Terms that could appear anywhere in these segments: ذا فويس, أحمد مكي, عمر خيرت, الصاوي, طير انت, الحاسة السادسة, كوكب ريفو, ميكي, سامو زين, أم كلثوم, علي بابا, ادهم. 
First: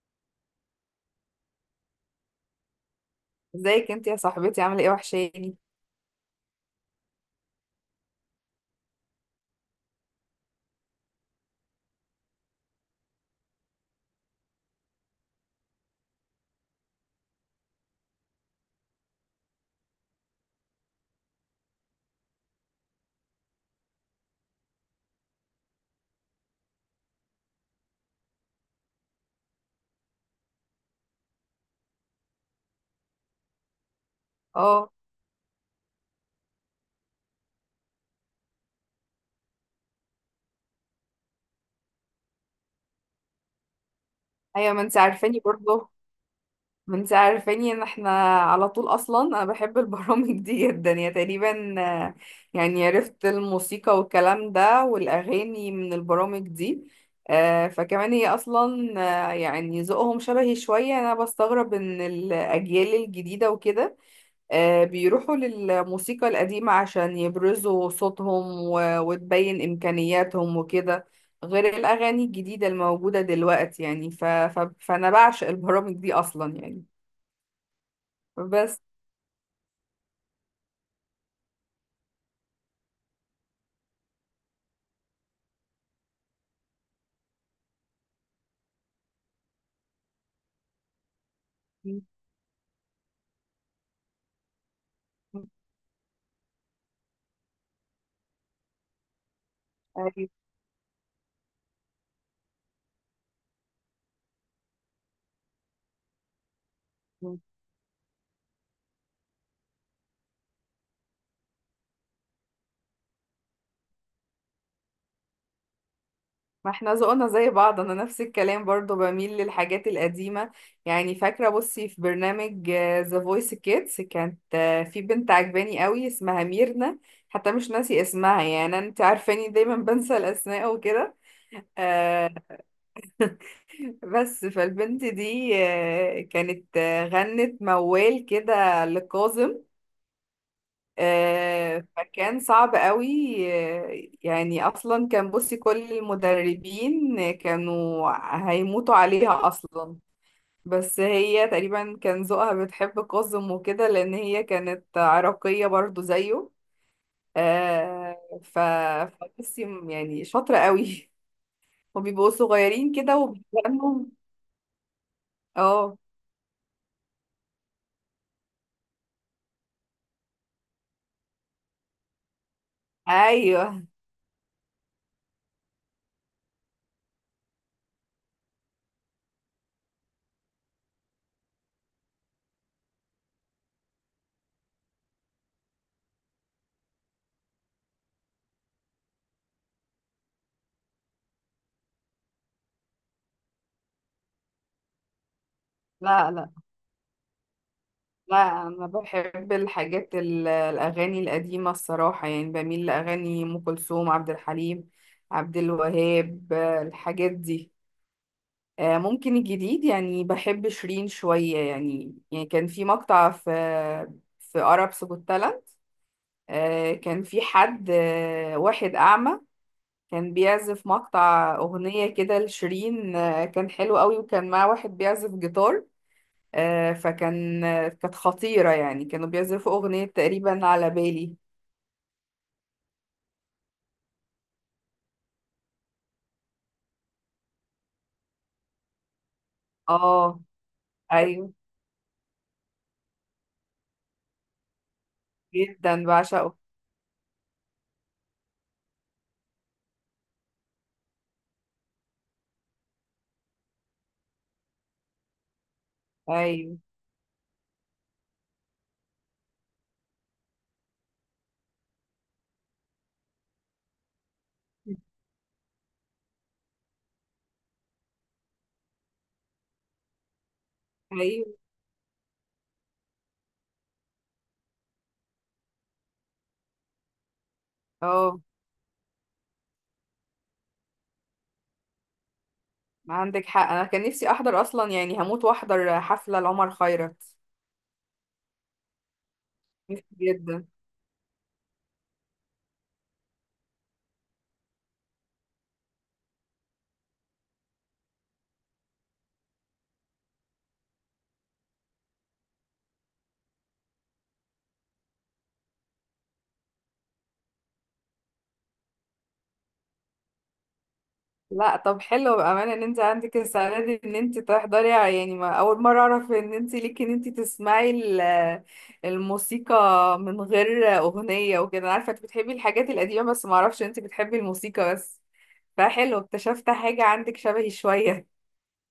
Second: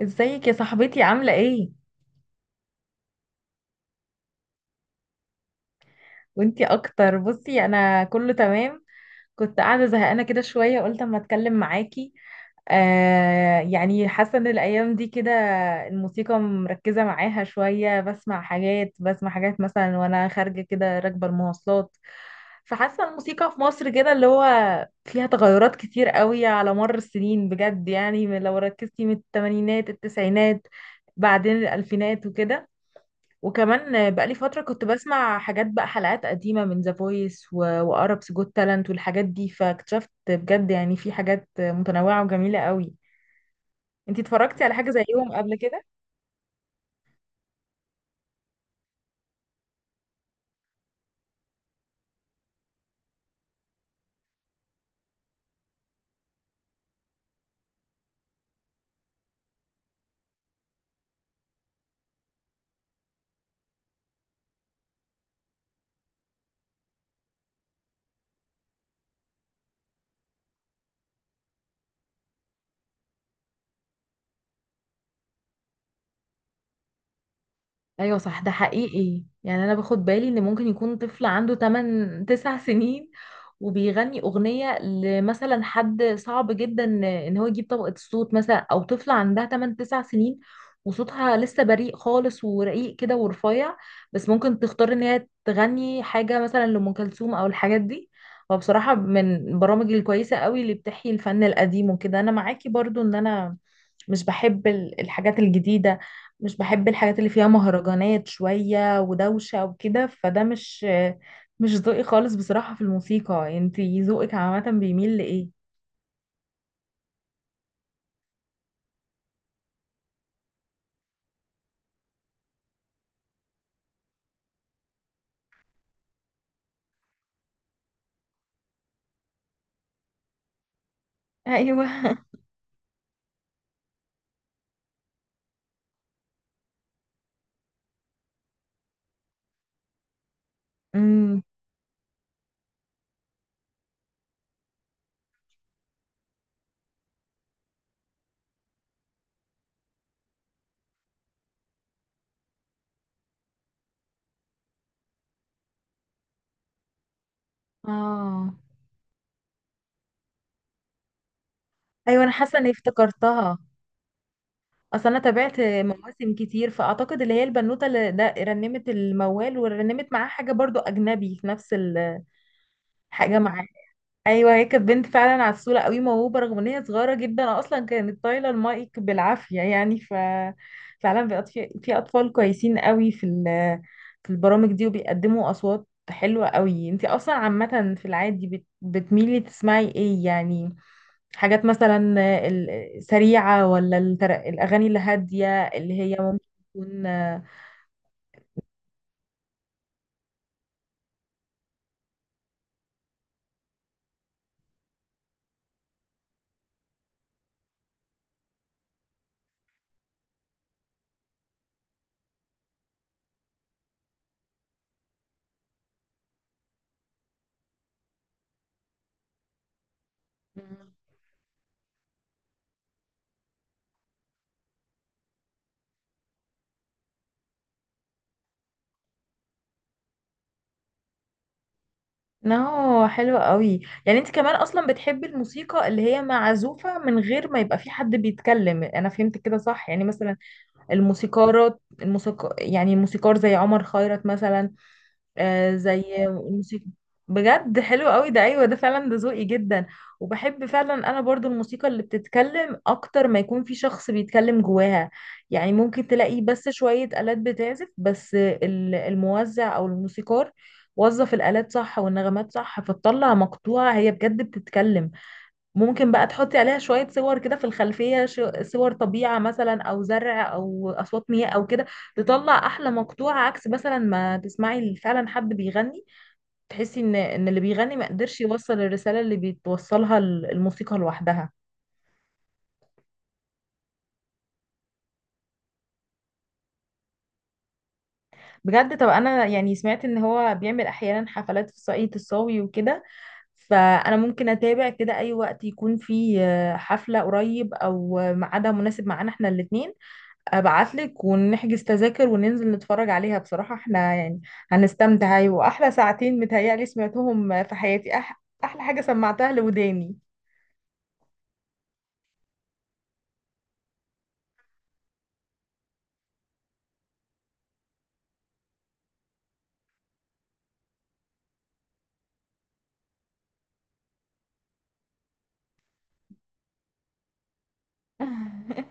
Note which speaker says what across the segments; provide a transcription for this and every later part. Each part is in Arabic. Speaker 1: ازيك يا صاحبتي عاملة ايه؟
Speaker 2: ازيك انت يا صاحبتي عامله ايه؟ وحشاني.
Speaker 1: وانتي اكتر. بصي انا كله تمام، كنت قاعدة زهقانة كده شوية قلت اما اتكلم معاكي. حاسة ان الايام دي كده الموسيقى مركزة معاها شوية، بسمع حاجات، بسمع حاجات مثلا وانا خارجة كده راكبة المواصلات، فحاسة الموسيقى في مصر كده اللي هو فيها تغيرات كتير قوي على مر السنين بجد، لو ركزتي من التمانينات، التسعينات، بعدين الالفينات وكده. وكمان بقالي فترة كنت
Speaker 2: اه،
Speaker 1: بسمع حاجات بقى، حلقات قديمة من ذا فويس وأربس جوت تالنت والحاجات دي، فاكتشفت بجد يعني في حاجات متنوعة وجميلة قوي. انتي اتفرجتي
Speaker 2: ايوه،
Speaker 1: على حاجة زيهم قبل كده؟
Speaker 2: ما انت عارفاني ان احنا على طول. اصلا انا بحب البرامج دي جدا، يا تقريبا، يعني عرفت الموسيقى والكلام ده والاغاني من البرامج دي. فكمان هي اصلا، يعني ذوقهم شبهي شويه. انا بستغرب ان الاجيال الجديده وكده بيروحوا للموسيقى القديمة عشان يبرزوا صوتهم وتبين إمكانياتهم وكده، غير الأغاني الجديدة الموجودة دلوقتي. يعني ف... ف... فأنا بعشق البرامج دي أصلا يعني.
Speaker 1: ايوه صح، ده
Speaker 2: بس.
Speaker 1: حقيقي، يعني انا باخد بالي ان ممكن يكون طفل عنده 8 9 سنين وبيغني اغنيه لمثلا حد صعب جدا ان هو يجيب طبقه الصوت، مثلا او طفله عندها 8 9 سنين وصوتها لسه بريء خالص ورقيق كده ورفيع، بس ممكن تختار ان هي تغني حاجه مثلا لام كلثوم او الحاجات دي. وبصراحه من البرامج
Speaker 2: أيوة.
Speaker 1: الكويسه قوي اللي بتحيي الفن القديم وكده، انا معاكي برضو ان انا مش بحب الحاجات الجديده، مش بحب الحاجات اللي فيها مهرجانات شوية ودوشة وكده، فده مش ذوقي خالص بصراحة في الموسيقى. انتي ذوقك عامة بيميل لإيه؟
Speaker 2: ما احنا ذوقنا زي بعض، أنا نفس الكلام برضو بميل للحاجات القديمة. يعني فاكرة بصي، في برنامج ذا فويس كيدز كانت، في بنت عجباني قوي اسمها ميرنا، حتى مش ناسي اسمها. يعني أنت عارفاني دايما بنسى الأسماء وكده.
Speaker 1: ايوه،
Speaker 2: آه. بس فالبنت دي كانت غنت موال كده لكاظم.
Speaker 1: امم،
Speaker 2: آه، فكان صعب قوي. آه، يعني اصلا كان، بصي، كل المدربين كانوا هيموتوا عليها اصلا. بس هي تقريبا كان ذوقها بتحب كاظم وكده، لان هي كانت عراقية برضو زيه. آه،
Speaker 1: اه،
Speaker 2: ف فبصي، يعني شاطرة قوي.
Speaker 1: ايوه انا
Speaker 2: وبيبقوا
Speaker 1: حاسة اني
Speaker 2: صغيرين كده
Speaker 1: افتكرتها،
Speaker 2: وبيغنوا.
Speaker 1: اصل انا تابعت
Speaker 2: اه،
Speaker 1: مواسم كتير، فاعتقد اللي هي البنوتة اللي ده رنمت الموال، ورنمت معاه حاجة برضو اجنبي في نفس الحاجة معاه.
Speaker 2: ايوه.
Speaker 1: ايوه هي كانت بنت فعلا عسوله قوي، موهوبه رغم ان هي صغيره جدا، اصلا كانت طايله المايك بالعافيه يعني ف فعلا بقت في اطفال كويسين قوي في البرامج دي وبيقدموا اصوات حلوه قوي. انت اصلا عامه في العادي بتميلي تسمعي ايه يعني، حاجات مثلا السريعه ولا الاغاني الهاديه اللي هي
Speaker 2: لا لا،
Speaker 1: ممكن
Speaker 2: لا انا بحب الاغاني القديمه الصراحه. يعني بميل لاغاني ام كلثوم، عبد الحليم، عبد الوهاب، الحاجات دي. ممكن الجديد، يعني بحب شيرين شويه. يعني كان في مقطع في عرب سكوت تالنت، كان في حد، واحد اعمى كان بيعزف
Speaker 1: تكون؟
Speaker 2: مقطع اغنيه كده لشيرين. كان حلو قوي، وكان معاه واحد بيعزف جيتار. فكان، كانت خطيرة. يعني كانوا بيزفوا أغنية تقريبا على بالي.
Speaker 1: نو حلو قوي، يعني انت كمان اصلا بتحبي الموسيقى اللي هي معزوفة من غير ما يبقى في حد بيتكلم، انا فهمت كده صح؟ يعني مثلا
Speaker 2: اه. ايوه،
Speaker 1: الموسيقارات، الموسيقى، يعني موسيقار زي عمر خيرت مثلا، آه
Speaker 2: جدا
Speaker 1: زي
Speaker 2: بعشقه.
Speaker 1: الموسيقى، بجد حلو قوي ده، ايوه ده فعلا، ده ذوقي جدا. وبحب فعلا انا برضو الموسيقى اللي بتتكلم اكتر ما يكون في شخص بيتكلم جواها، يعني ممكن تلاقي بس
Speaker 2: ايوه،
Speaker 1: شوية آلات بتعزف، بس الموزع او الموسيقار وظف الآلات صح والنغمات صح، فتطلع مقطوعة هي بجد بتتكلم. ممكن بقى تحطي عليها شوية صور كده في الخلفية، صور طبيعة مثلا أو زرع أو أصوات
Speaker 2: ايوه.
Speaker 1: مياه أو كده، تطلع أحلى مقطوعة، عكس مثلا ما تسمعي فعلا حد بيغني، تحسي إن اللي بيغني ما
Speaker 2: اه،
Speaker 1: قدرش يوصل الرسالة اللي بتوصلها الموسيقى لوحدها.
Speaker 2: عندك حق. انا كان نفسي احضر اصلا، يعني هموت واحضر حفلة لعمر خيرت،
Speaker 1: بجد طب أنا يعني سمعت
Speaker 2: نفسي
Speaker 1: إن هو
Speaker 2: جدا.
Speaker 1: بيعمل أحيانا حفلات في صعيد الصاوي وكده، فأنا ممكن أتابع كده أي وقت يكون فيه حفلة قريب أو ميعادها مناسب معانا إحنا الاتنين، ابعتلك ونحجز تذاكر وننزل نتفرج عليها. بصراحة احنا يعني هنستمتع، أيوة. واحلى ساعتين متهيألي سمعتهم في حياتي، احلى حاجة سمعتها لوداني.
Speaker 2: لا، طب حلو بأمانة ان انت عندك السعادة دي، ان انت تحضري. يعني ما اول مرة اعرف ان انت ليكي، ان انت تسمعي الموسيقى من غير اغنية وكده. انا عارفة انت بتحبي الحاجات القديمة، بس ما اعرفش انت بتحبي الموسيقى بس. فحلو، اكتشفت حاجة عندك شبهي شوية.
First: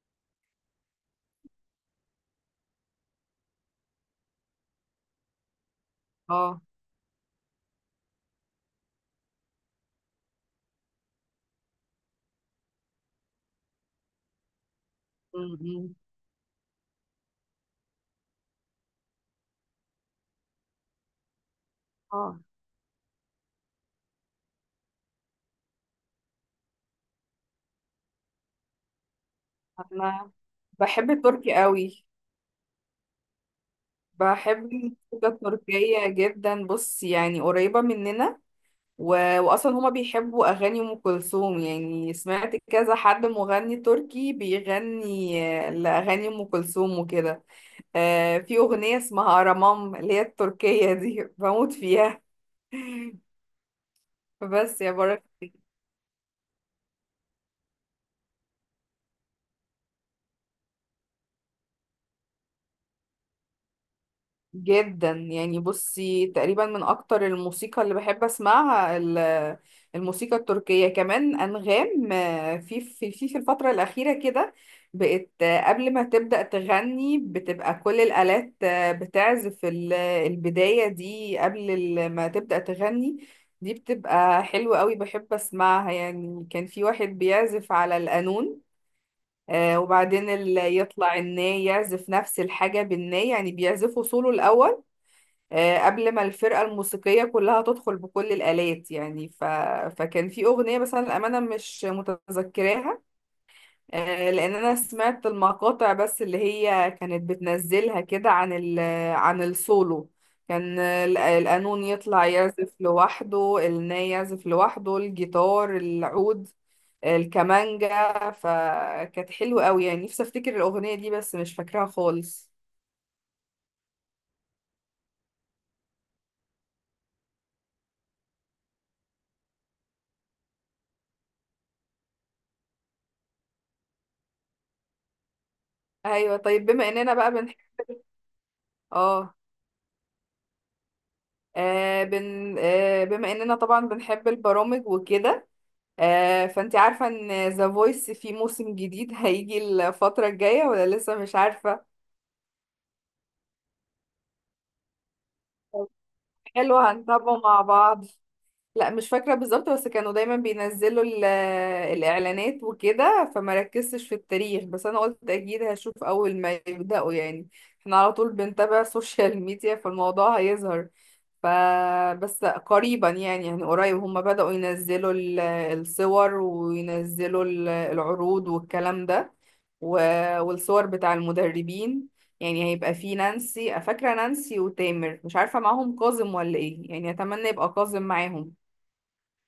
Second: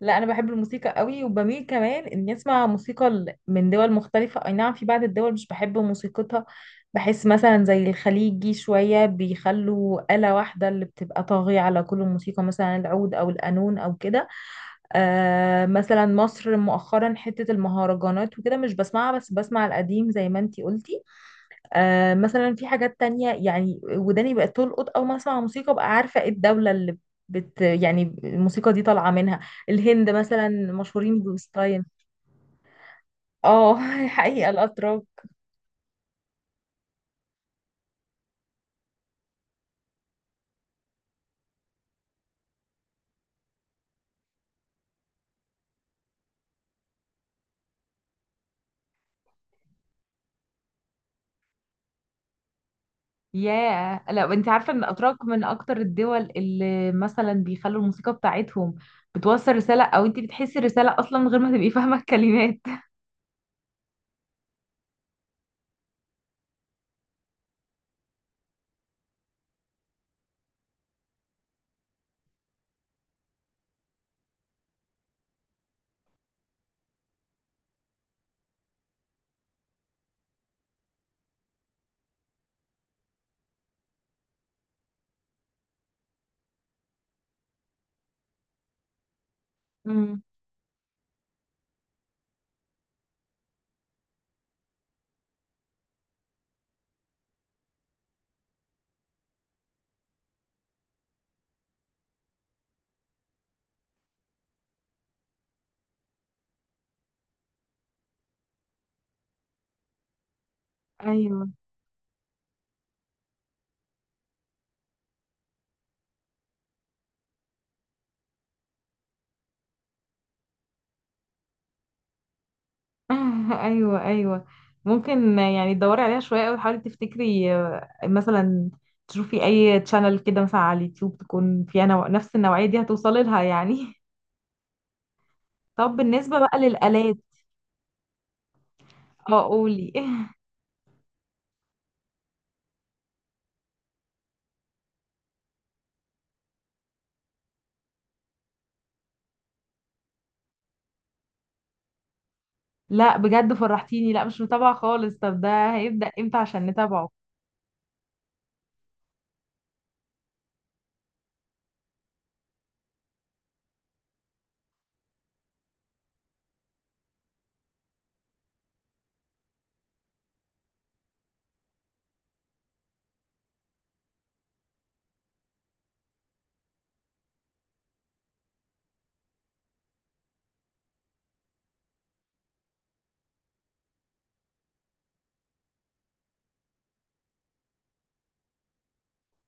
Speaker 1: لا انا بحب الموسيقى قوي، وبميل كمان اني اسمع موسيقى من دول مختلفة. اي نعم في بعض الدول مش بحب موسيقتها،
Speaker 2: اه.
Speaker 1: بحس مثلا زي الخليجي شوية بيخلوا آلة واحدة اللي بتبقى طاغية على كل الموسيقى، مثلا العود او القانون او كده.
Speaker 2: م-
Speaker 1: آه
Speaker 2: م.
Speaker 1: مثلا مصر مؤخرا، حتة المهرجانات وكده مش بسمعها، بس بسمع القديم زي ما انتي قلتي. آه
Speaker 2: اه،
Speaker 1: مثلا في حاجات تانية، يعني وداني بقت تلقط أول ما أسمع موسيقى بقى عارفة ايه الدولة اللي بت يعني الموسيقى دي طالعة منها. الهند
Speaker 2: انا
Speaker 1: مثلا
Speaker 2: بحب
Speaker 1: مشهورين
Speaker 2: التركي
Speaker 1: بستايل،
Speaker 2: قوي،
Speaker 1: اه. حقيقة
Speaker 2: بحب
Speaker 1: الأتراك،
Speaker 2: الموسيقى التركية جدا. بص يعني قريبة مننا، و... واصلا هما بيحبوا اغاني ام كلثوم. يعني سمعت كذا حد مغني تركي بيغني لاغاني ام كلثوم وكده. في اغنية اسمها ارامام، اللي هي التركية دي، بموت فيها.
Speaker 1: ياه. لا انت عارفه ان
Speaker 2: بس يا
Speaker 1: الاتراك
Speaker 2: بركة،
Speaker 1: من اكتر الدول اللي مثلا بيخلوا الموسيقى بتاعتهم بتوصل رساله، او انت بتحسي الرساله اصلا من غير ما تبقي فاهمه الكلمات.
Speaker 2: جدا يعني. بصي، تقريبا من اكتر الموسيقى اللي بحب اسمعها الموسيقى التركية. كمان انغام، في الفترة الأخيرة كده بقت، قبل ما تبدأ تغني بتبقى كل الآلات بتعزف البداية دي قبل ما تبدأ تغني. دي بتبقى حلوة قوي، بحب اسمعها. يعني كان في واحد بيعزف على القانون،
Speaker 1: امم،
Speaker 2: وبعدين اللي يطلع الناي يعزف نفس الحاجة بالناي. يعني بيعزفوا سولو الأول، قبل ما الفرقة الموسيقية كلها تدخل بكل الآلات. يعني فكان في أغنية بس أنا الأمانة مش متذكراها، لأن أنا سمعت المقاطع بس اللي هي كانت بتنزلها كده عن السولو. كان
Speaker 1: ايوه.
Speaker 2: القانون يطلع يعزف لوحده، الناي يعزف لوحده، الجيتار، العود، الكمانجا، فكانت حلوة قوي. يعني نفسي افتكر الأغنية دي بس مش فاكراها خالص.
Speaker 1: ايوه ممكن يعني تدوري عليها شويه قوي، حاولي تفتكري مثلا تشوفي اي تشانل كده مثلا على اليوتيوب تكون فيها نفس النوعيه دي، هتوصلي لها يعني. طب
Speaker 2: ايوه،
Speaker 1: بالنسبه بقى
Speaker 2: طيب. بما اننا
Speaker 1: للالات،
Speaker 2: بقى بنح... اه
Speaker 1: اه قولي.
Speaker 2: آه بن آه بما اننا طبعا بنحب البرامج وكده، فانت عارفة ان ذا فويس في موسم جديد هيجي الفترة الجاية ولا لسه مش عارفة؟
Speaker 1: لا بجد فرحتيني، لا مش متابعه خالص. طب ده
Speaker 2: طب
Speaker 1: هيبدا امتى عشان
Speaker 2: حلو،
Speaker 1: نتابعه؟
Speaker 2: هنتابعه مع بعض. لا مش فاكرة بالظبط، بس كانوا دايما بينزلوا الإعلانات وكده، فما ركزتش في التاريخ. بس أنا قلت أكيد هشوف أول ما يبدأوا. يعني احنا على طول بنتابع السوشيال ميديا، فالموضوع هيظهر. ف بس قريبا يعني، قريب هم بدأوا ينزلوا الصور وينزلوا العروض والكلام ده، والصور بتاع المدربين. يعني هيبقى في نانسي، فاكرة نانسي وتامر، مش عارفة معاهم كاظم ولا ايه. يعني اتمنى يبقى كاظم معاهم.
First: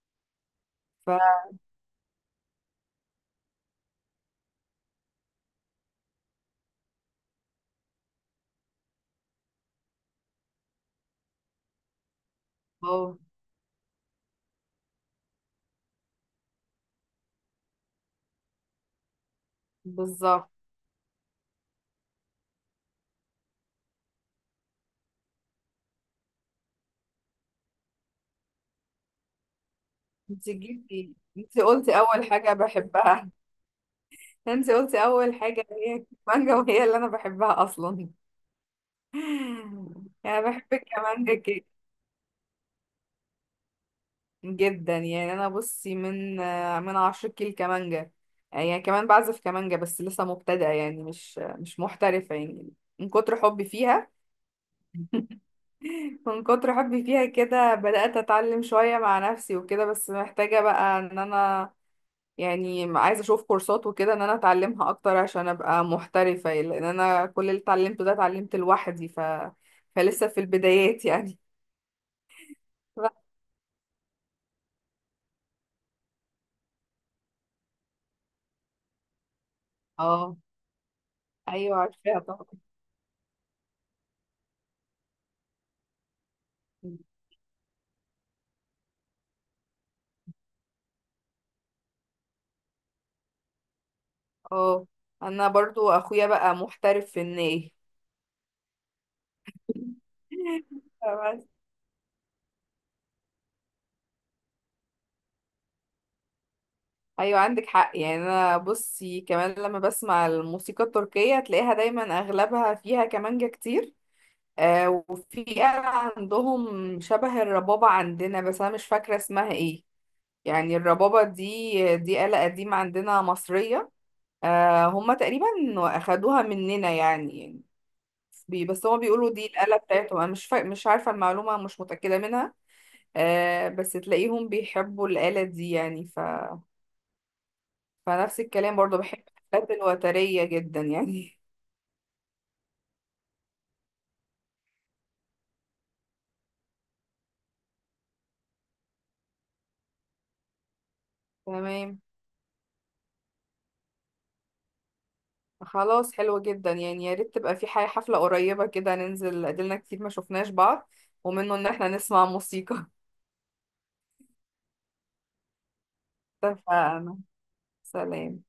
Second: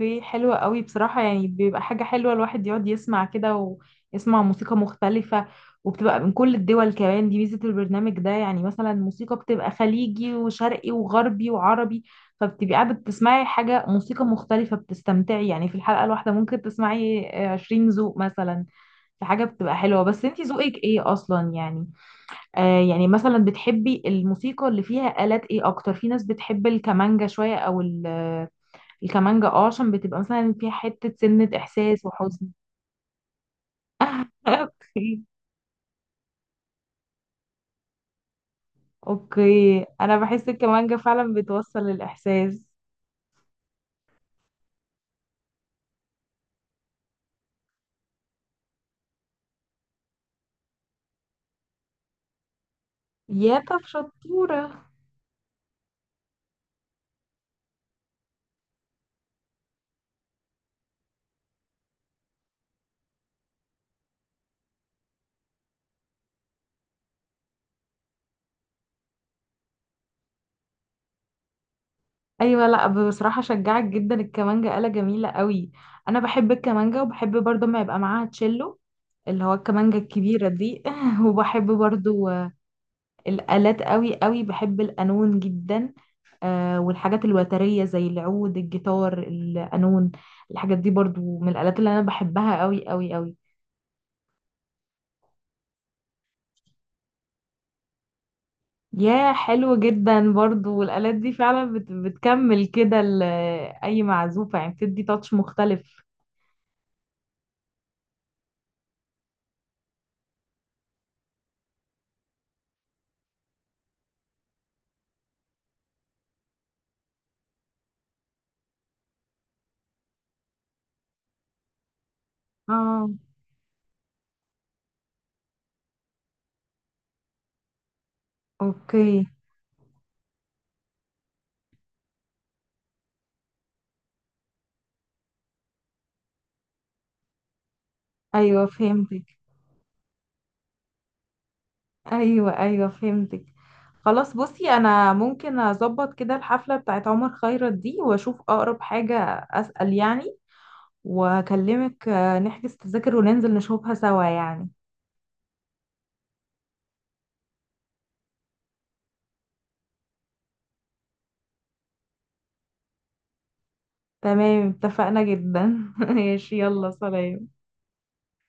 Speaker 1: اوكي حلوة قوي
Speaker 2: ف
Speaker 1: بصراحة، يعني بيبقى حاجة حلوة الواحد يقعد يسمع كده ويسمع موسيقى مختلفة، وبتبقى من كل الدول كمان، دي ميزة البرنامج ده، يعني مثلا موسيقى بتبقى خليجي وشرقي وغربي وعربي، فبتبقي قاعدة
Speaker 2: اه،
Speaker 1: بتسمعي حاجة موسيقى مختلفة بتستمتعي، يعني في الحلقة الواحدة ممكن تسمعي عشرين ذوق مثلا، في حاجة بتبقى حلوة. بس انتي
Speaker 2: بالظبط.
Speaker 1: ذوقك ايه اصلا يعني، آه يعني مثلا بتحبي الموسيقى اللي فيها آلات ايه اكتر؟ في ناس بتحب الكمانجا شوية او الكمانجة، اه، عشان بتبقى
Speaker 2: انت
Speaker 1: مثلا فيها حتة
Speaker 2: جبتي،
Speaker 1: سنة
Speaker 2: انت قلتي
Speaker 1: إحساس
Speaker 2: اول
Speaker 1: وحزن.
Speaker 2: حاجة بحبها. انت قلتي
Speaker 1: اوكي،
Speaker 2: اول حاجة هي المانجا، وهي اللي انا بحبها اصلا.
Speaker 1: اوكي انا
Speaker 2: انا
Speaker 1: بحس
Speaker 2: بحب
Speaker 1: الكمانجة فعلا
Speaker 2: الكمانجا
Speaker 1: بتوصل الإحساس،
Speaker 2: جدا، يعني. انا بصي، من من 10 كيل كمانجا. يعني كمان بعزف كمانجا، بس لسه مبتدئة، يعني مش محترفة يعني، من كتر
Speaker 1: يا
Speaker 2: حبي
Speaker 1: طب
Speaker 2: فيها.
Speaker 1: شطورة.
Speaker 2: من كتر حبي فيها كده بدأت أتعلم شوية مع نفسي وكده. بس محتاجة بقى إن أنا، يعني عايزة أشوف كورسات وكده إن أنا أتعلمها أكتر عشان أبقى محترفة يعني، لأن أنا كل اللي اتعلمته ده اتعلمت لوحدي، فلسه في البدايات يعني.
Speaker 1: ايوه لا بصراحة شجعك جدا، الكمانجة آلة جميلة قوي، انا بحب الكمانجة، وبحب برضه ما يبقى معاها تشيلو اللي هو الكمانجة
Speaker 2: اه،
Speaker 1: الكبيرة دي. وبحب
Speaker 2: ايوه عارفاها
Speaker 1: برضو
Speaker 2: طبعا.
Speaker 1: الآلات قوي قوي، بحب القانون جدا، آه والحاجات الوترية زي العود، الجيتار، القانون، الحاجات دي برضو من الآلات اللي أنا بحبها قوي قوي قوي.
Speaker 2: اه، انا برضو اخويا بقى محترف في الناي.
Speaker 1: يا حلو جدا برضو، والآلات دي فعلا بتكمل كده أي معزوفة، يعني بتدي تاتش مختلف.
Speaker 2: ايوه، عندك حق. يعني انا بصي، كمان لما بسمع الموسيقى التركية تلاقيها دايما اغلبها فيها كمانجة كتير. آه، وفي آلة عندهم شبه الربابة عندنا، بس انا مش فاكرة اسمها ايه. يعني الربابة دي، دي آلة قديمة
Speaker 1: اه
Speaker 2: عندنا مصرية. آه، هما تقريبا اخدوها مننا يعني. يعني بس هما
Speaker 1: اوكي،
Speaker 2: بيقولوا دي الآلة بتاعتهم. انا مش عارفة، المعلومة مش متأكدة منها. آه، بس تلاقيهم بيحبوا الآلة دي. يعني فنفس
Speaker 1: ايوه
Speaker 2: الكلام برضو، بحب
Speaker 1: فهمتك،
Speaker 2: الآلات الوترية جدا يعني.
Speaker 1: ايوه ايوه فهمتك. خلاص بصي، انا ممكن اظبط كده الحفله بتاعت عمر خيرت دي واشوف اقرب حاجه، اسال يعني
Speaker 2: تمام،
Speaker 1: واكلمك، نحجز تذاكر وننزل نشوفها سوا يعني.
Speaker 2: خلاص. حلو جدا يعني، يا ريت تبقى في حاجة حفلة قريبة كده ننزل، قدلنا كتير ما شفناش بعض ومنه إن احنا نسمع موسيقى.
Speaker 1: تمام اتفقنا جدا. ماشي، يلا
Speaker 2: اتفقنا.
Speaker 1: سلام.
Speaker 2: سلام.